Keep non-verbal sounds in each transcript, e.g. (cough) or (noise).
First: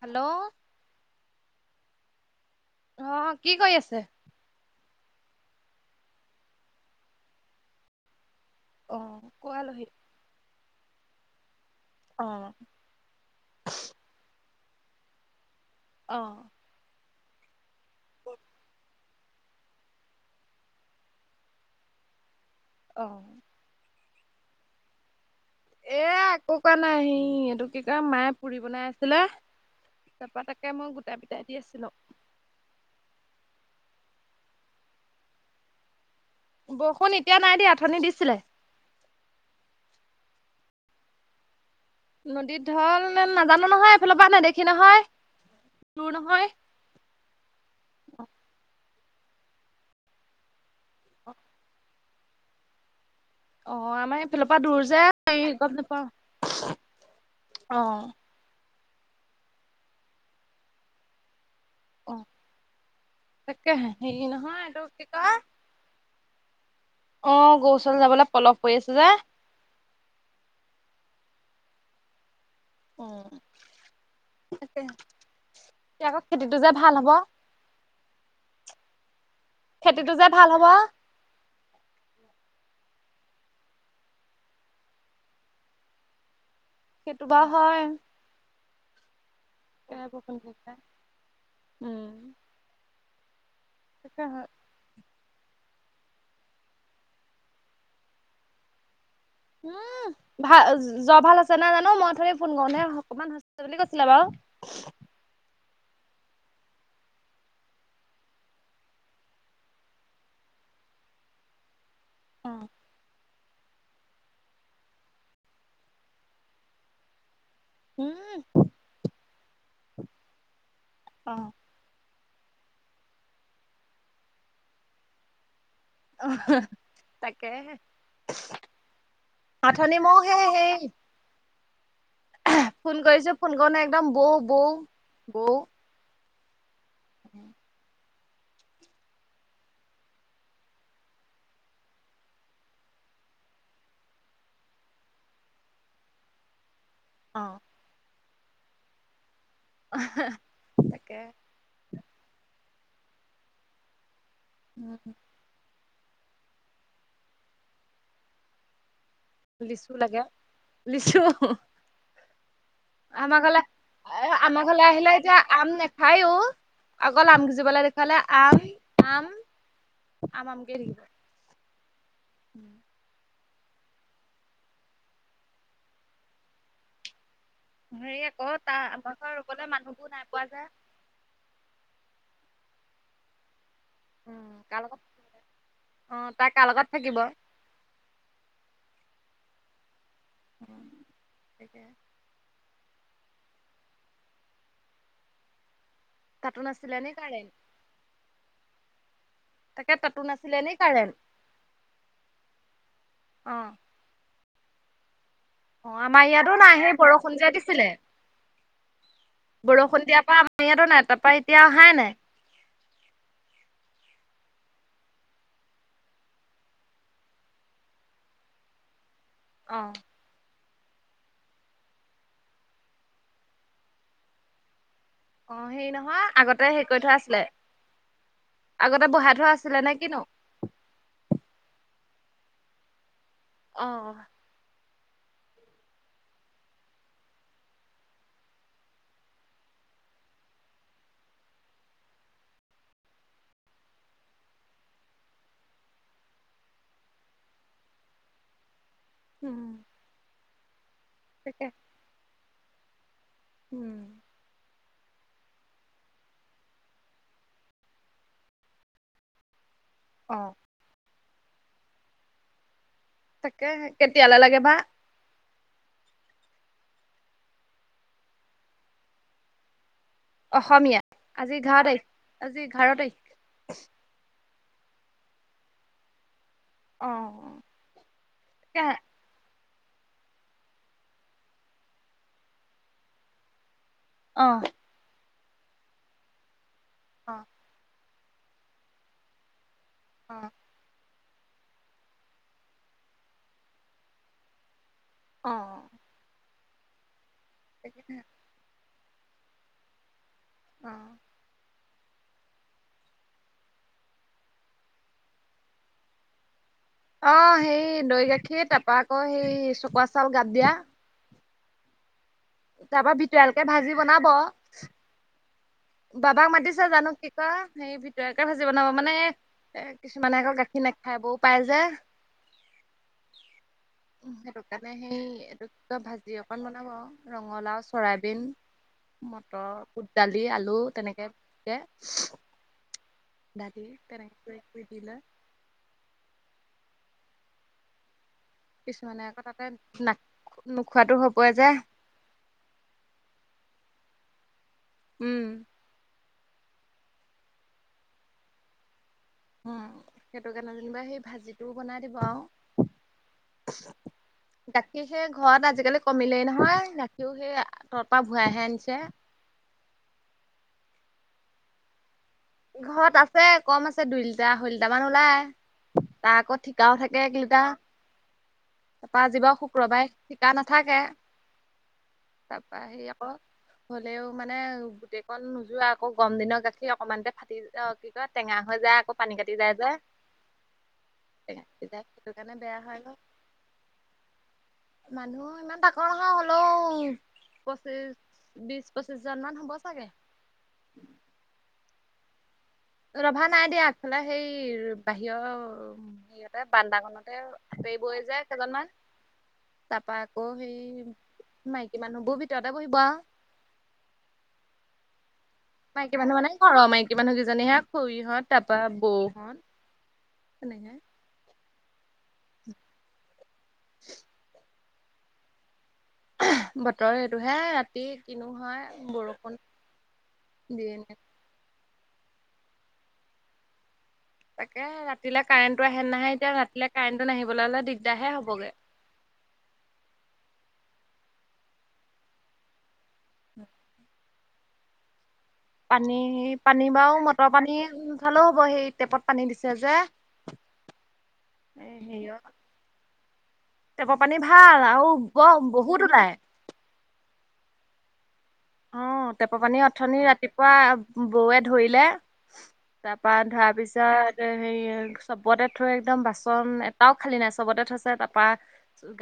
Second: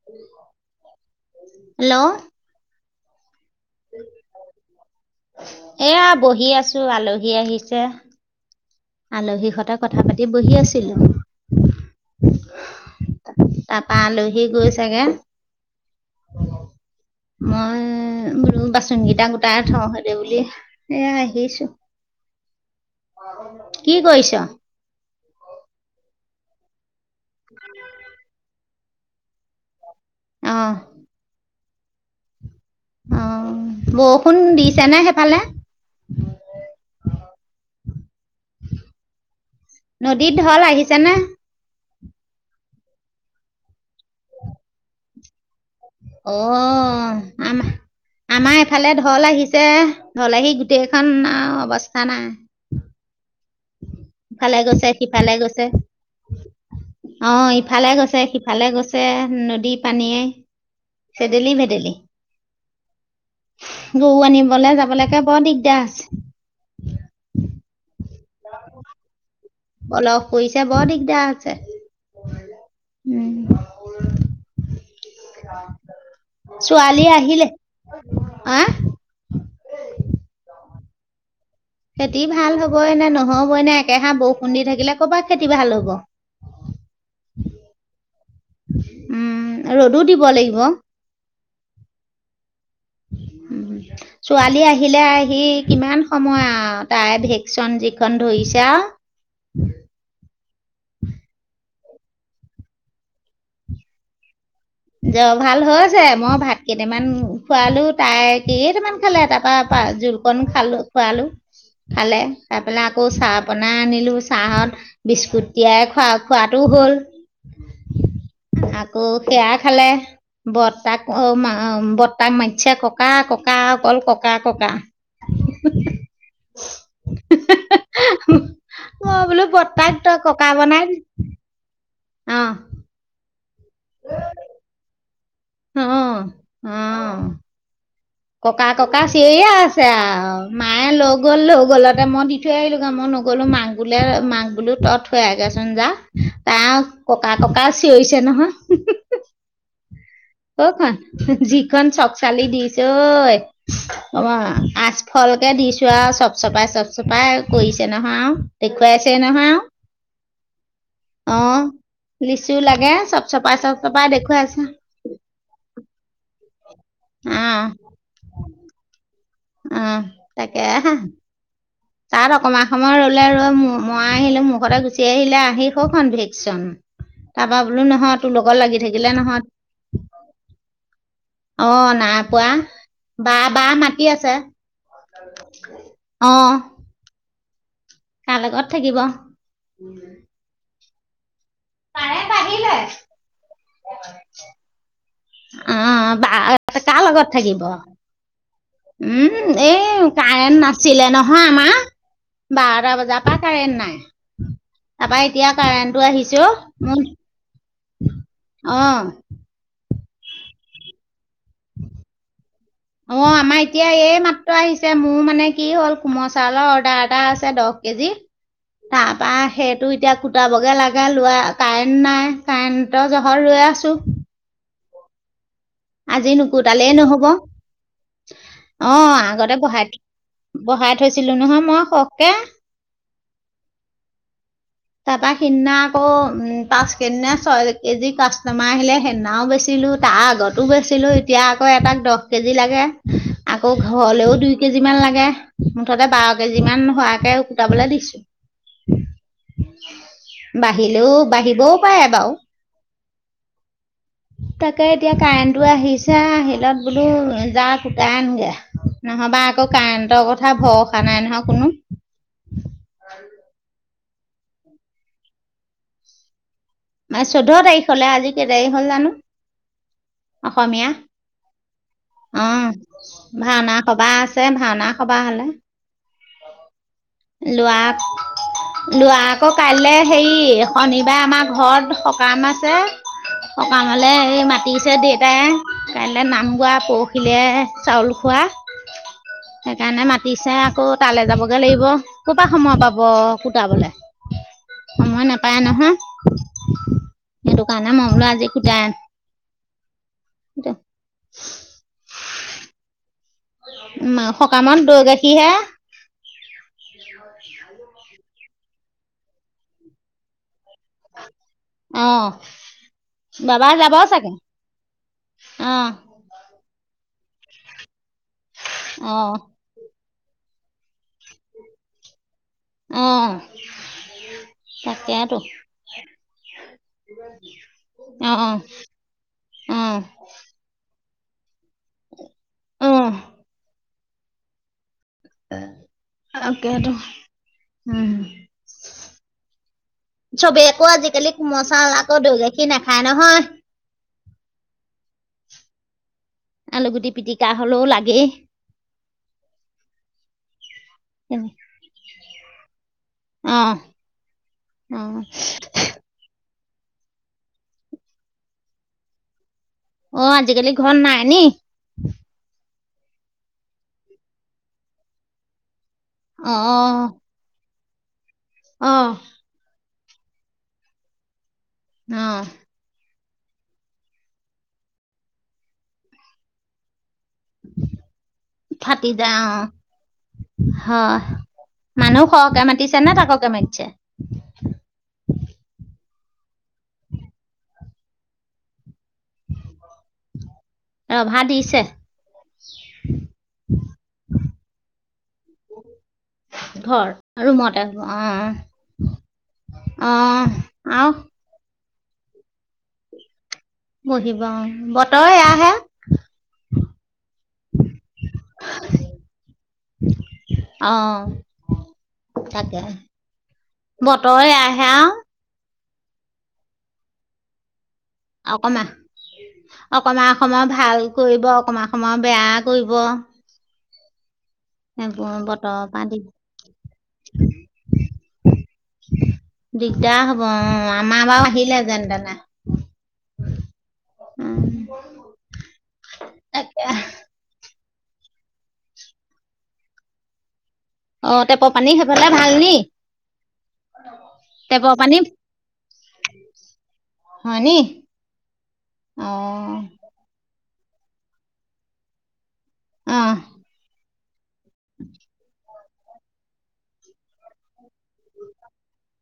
Hello! Hello! অ'! কি কৰি আছে? এয়া, বহি আছোঁ, আলহী আহিছে। অ' আলহী হঁতে কোৱালহি কথা পাতি বহি আছিলোঁ। অ' তাৰপা আলহী গৈছেগে। অ' মই বোলো, বাচন কেইটা গোটাই থওঁ সনেকে বুলি এয়া আহিছোঁ। (inaudible) অ'! কি কৰিছ? এ, একো কোৰা নাই। সি, এইটো কি কয়, মায়ে পুৰি বনাই আছিলে। তাৰাপা অ তাকে, মই গোটাই পিটাই দি আছিলোঁ। অ বৰষুণ দিছে নে সেইফালে উঠনি দিছিলে নদীত ঢল আহিছ নে? নদীত ঢল নে নাজানো নহয় এইফালৰ পৰা নেদেখি নহয়। দূৰ অ নহয় আম আমাৰ এইফালে ধ ঢল আহিছে, ঢল আহি গোটেইখন আৰু অৱস্থা নাই অ আমাৰ এইফালৰ ইফালে পৰা গৈছে দূৰ যে সিফালে আমি গৈছে গম নাপাওঁ। অ ইফালে অ' গৈছে সিফালে গৈছে নদী পানীয়ে চেডেলি ভেট ডেইলি অ' উফ্ তাকেহে হেৰি গৰু নহয় আনিবলৈ এইটো কি যাবলৈকে কয় বৰ দিগদাৰ আছ অ গৰুচল যাবলৈ পলপ পৰি আছে যে, এতিয়া আছে উম তাকে এতিয়া আকৌ খেতিটো যে ভাল ছোৱালী হ'ব আহিলে আ খেতিটো যে ভাল হ'ব। খেতি ভাল হ'বই নে, নহ'বই নে? একেহা বৰষুণ দি থাকিলে কৰপা খেতি ভাল হ'ব? সেইটো বাৰু ঢিপ উম উ উ কে আকৌ ফোন কৰছা উম উ উ উ ছোৱালী আহিলে এ আহি কিমান সময় আৰু তাই ভেকচন যিখন ধৰিছা হম ভা অ য যোৱা ভাল আছে না জানো মই অথনি ফোন কৰোতে অকমান হৈছিলে বুলি কৈছিলে বাৰু উস্ জ ভাল হৈ আ হৈছে মই ভাত কেইটামান খোৱালো তাই কেইটামান খালে তাৰপা। জলপান খালো খোৱালো খালে খাই পেলাই আকৌ চাহ বনাই আনিলো চাহত বিস্কুট তিয়াই খোৱা খোৱাটোও হল। ঢু উম ঢিপ ঢিপ আকৌ সেৱা খালে বৰ্তাক অ মা আম বৰ্তাক মাতিছে ককা ককা অকল ককা ককা অহ হাহা তাকেহে উমসৎ মই বোলো বৰ্তাক আঠনি ম তই হে ককা হেই বনাই দিলি? অ ফোন কৰিছো ফোন কৰোতে একদম বৌ বৌ বৌ আহ আহ ককা ককা চিঞৰিয়েই আছে আৰু মায়ে লগ গললো গলতে মই দি থৈ আহিলো গা মন নগলো মাক বোলে মাক বোলো তত থ আহগেচোন যা তাৰ ককা ককা চিঞয়িছে নহয়। হোঁহ্‌ হোঁহ্‌ হোঁহ্‌ কখন তাকে যিখন চক চালি দিছে ঐ অ আচফলকে দিছো আৰু চব-চপাই চব-চপাই কৰিছে নহয় আৰু দেখুৱাইছে তেওঁ নহয় লিচু লাগে লিচু আওঁ অহ আমাৰ ঘলে এ দেখুৱাইছে আমাৰ ঘৰলে আহিলে এতিয়া আম নেখায়ো অকল অ আম গিজিবলে দেখুৱালে আম আম অঁ, আম তাকে আমকে হাঁ, থাকিব। তাত অকমান সময় ৰ'লে ৰৈ মো মই আহিলো মুখতে গুচি আহিলে আহি খখন ভেকচন তাৰপা বোলো নহয় হেৰি তোৰ লগত আকৌ লাগি তাৰ থাকিলে আমাৰ ঘ নহয় ৰুবলৈ মানুহবোৰ নাই পোৱা যে। অ, নাই পোৱা। বা বা মাটি আছে উম কাৰ লগত অ। তাই কাৰ লগত থাকিব। কা লগত থাকিব টকা পাৰে বাঢ়িলে অ অঁ, অঁ তাতো বা- নাছিলে কাৰ নি লগত কাৰেণ্ট থাকিব? ওঁ উমহ, তাকে এই তাতো কাৰেণ্ট নি নাছিলে কাৰেণ্ট নহয় আমাৰ বাৰটা বজাৰ পৰা অ কাৰেণ্ট নাই। উমহু তাপাইত এতিয়া অ কাৰেণ্টটো আমাৰ আহিছো ইয়াতো নাই সেই অহ। বৰষুণ যে দিছিলে উম আহ তেতিয়াৰ পৰা আমাৰ ইয়াত ও নাই ত পাইত অ আমাৰ এতিয়া এই মাত ত্ৰ আহিছে মোৰ মানে কি হ'ল কোমল চাউলৰ অৰ্ডাৰ এটা আছে দহ কেজি তাম পাহ অ সেইটো এতিয়া খুটা ব জল লাগে লোৱা কাৰেণ্ট নাই কাৰেণ্টৰ জহৰ ৰৈ আছো। অ হেৰি আজি নহয় আগতে হেৰি নুকুটালেই কৰি থোৱা নহ'ব আছিলে। অ থোৱা আগতে আছিলে বহাই নে কিনো বহাই থৈছিলো নহয় মই সখকে অঁহ তাৰপা সিদিনা আকৌ উম পাচ কেজি নে ছয় কেজি কাষ্টমাৰ আহিলে সেইদিনাও বেছি। দিলো তাৰ আগতো বেছিলো এতিয়া আকৌ এটাক দহ কেজি লাগে আকৌ ঘৰলেও দুই কেজি যিমান লাগে মুঠতে বাৰ কেজি মান হোৱাকে উকুটাবলে দিছো। উম (inaudible) আহিলো বাঢ়িবও পাৰে বাৰু। ওঁ কে এতিয়া কাৰেণ্টটো আহিছে আ আহিলত বোলো যা কুটাই আনগে নহ'বা আকৌ কাৰেণ্টৰ অ কথা ভৰসা নাই নহয়। কোনো তাকে কেতিয়ালে লাগে বা। ম চৈধ্য তাৰিখলে আজি কেই তাৰিখ হল জানো অসমীয়া। আজি এঘাৰ তাৰিখ অ আজি এঘাৰ তাৰিখ ভাওনা সবা আছে ভাওনা খবা হলে অ লোৱা তাকে লোৱা আকৌ কাইলে হেৰি, শনিবায়ে আমা ঘৰত সকাম আছে সক্‌ টাউনলে এই অ মাতিছে দেউতাই কাইলৈ নাম গোৱা অ পৰহিলৈ চাউল খোৱা সেইকাৰণে অ মাতিছে আকৌ। তালৈ যাবগে লাগিব ক'ৰ পৰা সময় পাব কুটাবলে। সময় অ নেপায় নহয় সেইটো কাৰণে মই তাকে বোলো আজি একটু জাইম এতি (unintelligible) অ উম আ সকামত দৈ-গাখীৰ হে অ সেই দৈ গাখীৰে তাৰপৰা আকৌ সেই চকুৱা চাউল গাত দিয়া অঁ তাৰ পৰা ভিতৰালকে বাবা যাব ভাজি বনাব চাগে হাঁচি অঁ বাবাক মাতিছা জানো কি কয়, হে ভিতৰেকে ভাজি বনাব মানে অঁ কিছুমানে আকৌ গাখীৰ নাখায় বৌ পায় যে অহ সেইটো কাৰণে সেই এইটো ক কয় ভাজি অকণ বনাব ৰঙালাও অঁ চৰাইবিন মটৰ অঁ বুট দালি আলু তেনেকে, অঁ ঢাকি তেনেকে দি লয় তাকে তো, উম। কিছুমানে আকৌ তাতে না চবেই আকৌ নোখোৱাতো আজিকালি হ'বই যে কোমলচাউল আকৌ দৈ গাখীৰ নাখায় নহয়। উম। আলুগুটি পিটিকা হলেও লাগেই। উম সেইটো কাৰণে যেনিবা সেই ভাজিটোও বনাই দিব আউ। অ অ গাখীৰ সে ঘৰত আজিকালি কমিলেই নহয় গাখীৰো সেই তৰ পৰা ভূৰাই আহে আনিছে অ আজিকালি ঘৰ নাই নি? ঘৰত আছে কম আছে দুই লিটাৰ আঢ়ৈ লিটাৰ মান ওলাই। তাৰ অ আকৌ ঠিকাও থাকে এক লিটা। অ তাৰাপা আজি বাৰু শুক্ৰবাৰে থিকা নাথাকে অ তাৰাপা সে হলেও মানে গোটেই কন নোযোৱা আকৌ গম দিনৰ গাখীৰ অকমানতে। ফাটি অ কি কয় টেঙা হৈ যায় আকৌ পানী কাটি যাই যায়। হ টেঙা কাটি যায় মানুহ সেইটো কাৰণে সহকে বেয়া মাতিছে হয় নে গৈ। তাককে মাতিছে। মানুহ ইমান তাকৈ হলেও পঁচিশ বিশ পচিছজন মান হ ব চাগে। ৰভা দিছে ৰভা নাই দিয়া আগফালে সেই বাহিৰৰ সেইয়তে বান্দা ঘৰ কনতে ৰুমতে বেই হ'ব অ বই কেইজনমান অ তাৰপা আকৌ আৰু সেই মাইক- কিমান বোৰ ভিতৰতে বহি আও। বহিব অ বতৰে এয়া মাইকী মানুহ মানে ঘৰৰ মাইকী মানুহকেইজনীহে খুৰীহত তাৰপা বৌ হত। অহ তাকে বতৰ এয়া আহে আও। বতৰ সেইটো হে অকমা অকমা অকমা দিয়ে ভাল নে কৰিব অকমা সময় বেয়া কৰিব। তাকে এইবোৰ ৰাতিলে বতৰৰ কাৰেণ্টটো পৰা আহে দিগ নাহে এতিয়া ৰাতিলে কাৰেণ্টটো নাহিবলৈ হ'লে দিগদাৰ হে হ'বগে। দিগদাৰ হ'ব অ আমাৰ বাও আহিলে যেন তেনে। উম পানী, তাকে পানী বাও মটৰ পানী। উম ভালো হ'ব সেই টেপত পানী দিছে যে। অ টেপৰ এ পানী সেইফালে হেৰিয়ত ভাল নি। টেপৰ পানী ভাল আও ব বহুত ওলাই। হয়নি আহ অ টেপৰ পানী অথনি ৰাতিপুৱা বৌৱে ধৰিলে। অ তাৰপা ধৰা পিছত সে চবতে থৈ একদম বাচন এটাও খালি নাই চবতে থৈছে তাৰপা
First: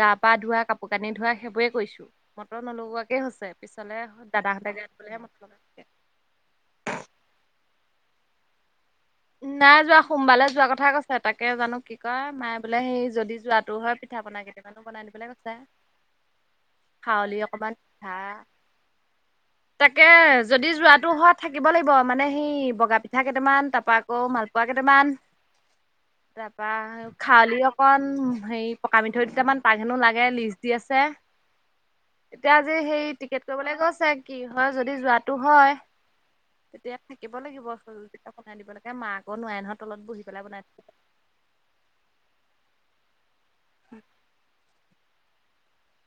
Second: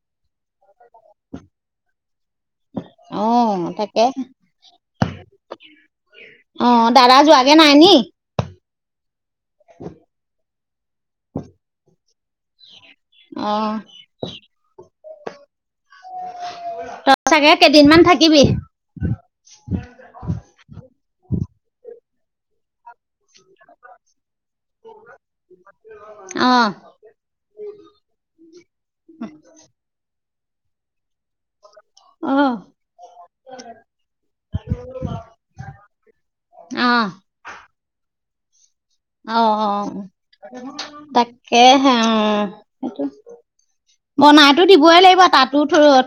গাপ পা ধোৱা কাপোৰ কানি ধোৱা সেইবোৰে কৰিছো। মটৰ নলোৱাকে অ হৈছে পিছলে তাকে দাদাহঁতে যাত বুলি ক'লে মতলব আছে। হেনি নাই যোৱা। সোমবাৰে যোৱা কথা কৈছে তাকে জানো কি কয়, মাই বোলে সেই যদি অ যোৱাতটো হয় পিঠা পিঠা কেইটামানো বনাই নিবলৈ কৈছে। তই খাৱলি চাগে অকমান কেইদিনমান পিঠা থাকিবি। তাকে যদি যোৱাটো হোৱা থাকিব লাগিব মানে সেই বগা পিঠা কেইটামান তাৰপা কৌ মালপোৱা কেইটামান অ তাৰপা খাউলি অকন, হেৰি পকা মিঠৈ দুটামান তাক হেনো লাগে লিষ্ট দি আছে। (unintelligible) এতিয়া আজি সেই টিকেট কৰিবলৈ গৈছে কি হয়, যদি যোৱাটো হয়। অ তেতিয়া থাকিব লাগিব পিঠা বনাই দিবলে। অ অ তাকেহে অ সেইটো বনাইতো দিবই লাগিব তাতোঁ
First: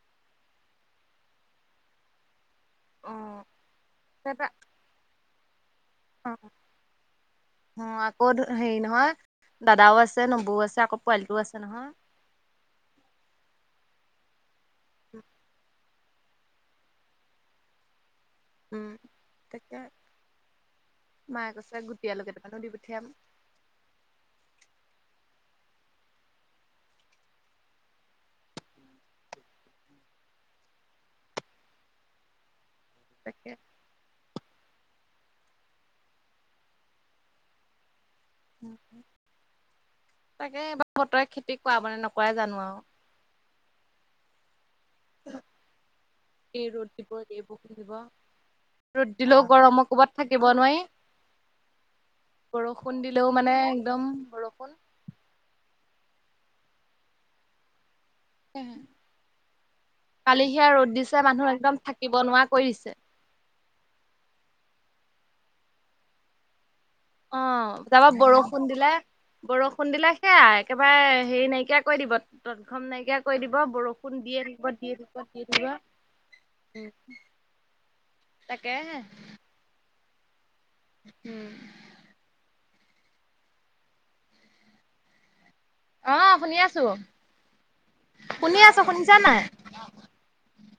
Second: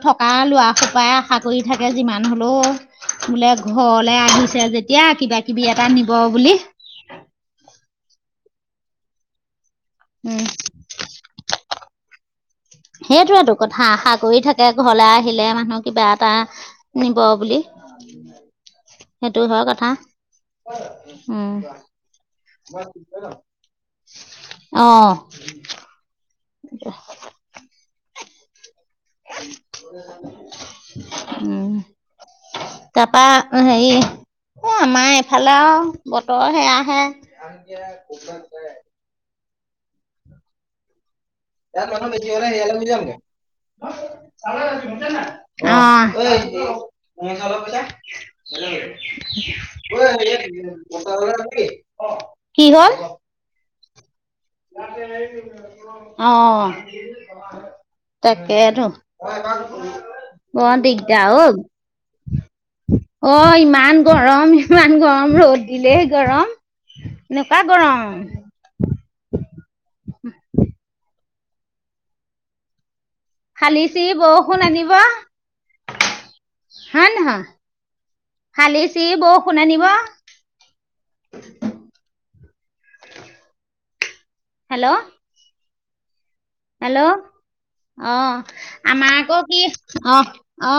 থকা লৰা সোপাই আশা কৰি থাকে যিমান হলেওঁ। বোলে ঘৰলে তাৰপা আহিছে যেতিয়া কিবা কিবি এ- অ অ আকৌ হেৰি নহয় দাদাও আছে উম নবৌও আছে আকৌ পোৱালিটোও আছে নহয়। সেইটোতো কথা আশা কৰি থাকে ঘৰলে আহিলে মানুহ। কিবা এটা নিব বুলি উম সেইটো হয় তাকে কথা মায়ে উম কৈছে গুটি আলু কেইটামানো দি পঠিয়াম অহ (unintelligible) উম তাৰপা তাকে হেৰি এ আমাৰ ফালে আও বতৰ সেয়াহে তাকে এইবাৰ বতৰ ইয়াত মানুহ বেছি হলে হেৰি (unintelligible) যামগে অ এই ৰ'দ দিব এই বৰষুণ দিব ৰ'দ দিলেও গৰমৰ কোবত থাকিব নোৱাৰি (unintelligible) (unintelligible) হ'ল বৰষুণ দিলেও মানে একদম বৰষুণ অ তাকেইতো কালি সেয়া বৰ ৰ'দ দিছে দিগদাৰ মানুহ একদম থাকিব নোৱাৰা কৰি দিছে অউ অ ইমান গৰম ইমান গৰম ৰ'দ দিলে গৰম। অ এনেকুৱা গৰম তাৰপা বৰষুণ দিলে বৰষুণ দিলে সেয়া একেবাৰে হেৰি নাইকিয়া কৈ দিব তৎ ঘম নাইকিয়া কৈ দিব ফালি চিৰি বৰষুণ দিয়ে থাকিব আনিব দিয়ে থাকিব দিয়ে থাকিব উম হয় নহয় ফালি চিৰি বৌখন আনিব উম হেল্ল' অহঁ হেল্ল' অহ শুনি আছো আমাৰ শুনিছা নাই আকৌ কি অহ অ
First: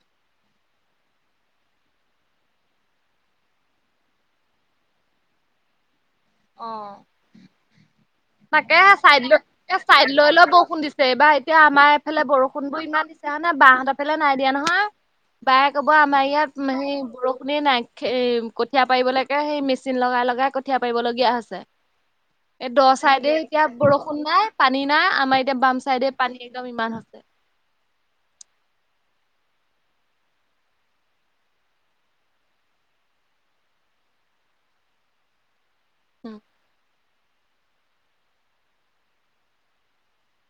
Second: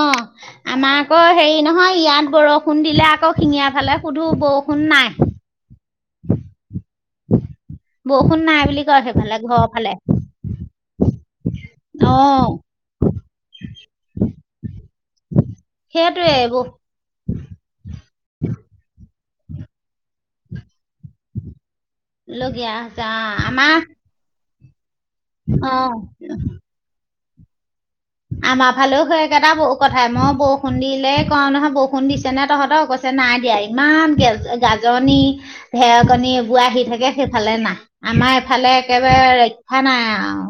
আমাৰ আকৌ হেৰি নহয় ইয়াত বৰষুণ দিলে আকৌ শিঙীয়া ফালে সুধো বৰষুণ নাই। (unintelligible) অহ বৰষুণ নাই তাকে বুলি কয় চাইড সেইফালে লৈ ঘৰৰ ফালে চাইড লৈ লৈ বউখুন দিছে এইবাৰ এতিয়া আমাৰ এফালে অ' বৰষুণ বোৰ ইমান দিছে হয় নে বাহতৰফালে নাই দিয়া নহয় বাই কব আমাৰ সেইটোৱে ইয়াত সেই বৰষুণে নাই কঠিয়া পাৰিবলৈকে সেই মেচিন লগাই লগাই কঠিয়া পাৰিবলগীয়া হৈছে এই লগীয়া দহ হৈছে চাইডে অ' এতিয়া আমাৰ বৰষুণ নাই পানী নাই আমাৰ এতিয়া বাম অ' চাইডে পানী একদম ইমান আমাৰ ফালেও সেই একেইটা বু কথাই মই বউষণ দিলেই কওঁ নহয় বওষণ দিছে নে তহঁতৰ অ নাই দিয়া ইমান গে গাজনি ধেৰকণী উম। এবো আহি থাকে সেইফালে নাই আমাৰ এইফালে একেবাৰে ৰক্ষা নাই আও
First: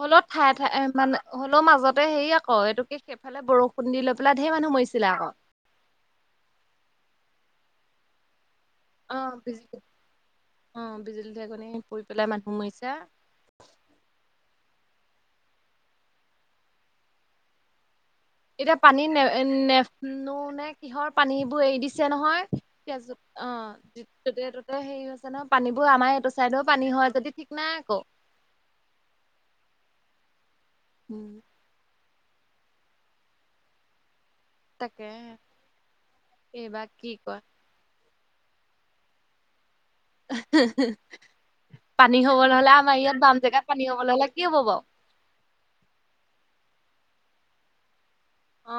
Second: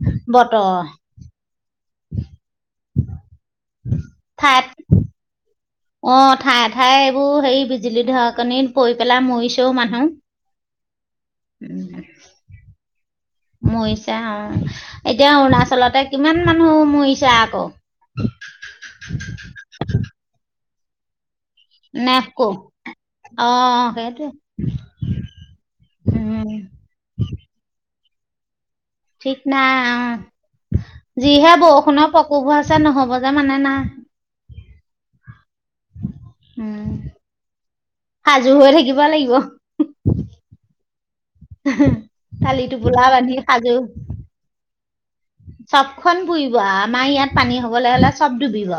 হলেও ঠাই ঠাই মানে হ'লও মাজত ততে হেৰি আকৌ এইটোকে সেইফালে বৰষুণ দি লৈ পেলাই ধেৰ ঠাইত মানুহ মৰিছিলে আক। অ ঠায়ে ঠায়ে এইবোৰ হেৰি বিজুলী ধৰ কনিত অ বিজুলী আহ বিজুলী ধেৰকণি পৰি পেলাই মানুহ মৰিছে। মাৰিছে অ এতিয়া অৰুণাচলতে কিমান মানুহ মাৰিছে আকৌ এতিয়া পানী নে নেনো নে কিহৰ পানী বোৰ এৰি দিছে নে আকৌ নহয় অ ত ততে হেৰি হৈছে নহয় পানী বোৰ আমাৰ এইটো উম চাইট ত পানী হয় যদি ঠিক নাই আকৌ ঠিক নাই অ উম যিহে বৌষণ পক ক'ব আছে নহ'ব যে মানে নাই। তাকে এইবা উম, কি কয় সাজু হৈ থাকিব লাগিব। হি হি পানী হ'ব টালি হ'লে আও আমাৰ টোপোলা ইয়াত বান্ধি বাম জেগাত সাজু। পানী হ'ব নহ'লে কি হ'ব বাও। চবখন বুৰিব আ আমাৰ ইয়াত পানী হবলৈ হলে চব ডুবিব অ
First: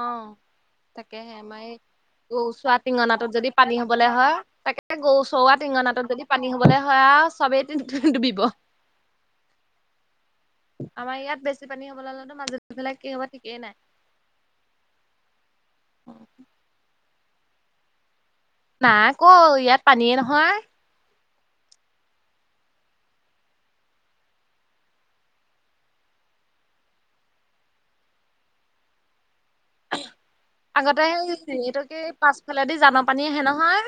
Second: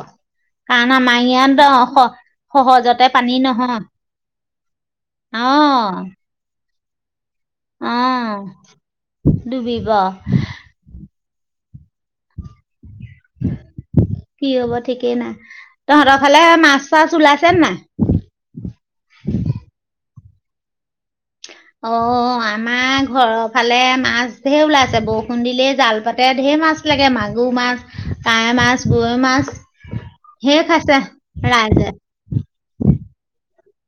কাৰণ আমাৰ ইয়াত দ অখ গৌ চোৱা টিঙনাটোত যদি পানী হবলৈ হয়, তাকে গৌ চোৱা অ'। টিঙনাটোত যদি পানী হ'ব বলে হয় আৰু চবেই অ', ডুবিব। ডুবিব আমাৰ ইয়াত বেছি পানী হ'ব লালে তো মাজত ফালে কি কি হব ঠিকেই নাই। তহঁতৰ ফালে মাছ চাছ ওলাই আছে নাই? নাই ক ইয়াত পানীয়ে নহয়। (unintelligible) অ আমাৰ ঘৰৰ ফালে মাছ ঢেৰ ওলাইছে, বৰষুণ দিলেই জাল পাতে ঢেৰ মাছ। মাছ লাগে মাগুৰ মাছ, কাৱৈ মাছ গৰৈ মাছ। ঢেৰ খাইছে আগতে এইটো ৰাইজে কি পাছফালেদি জানৰ পানী আহে নহয়।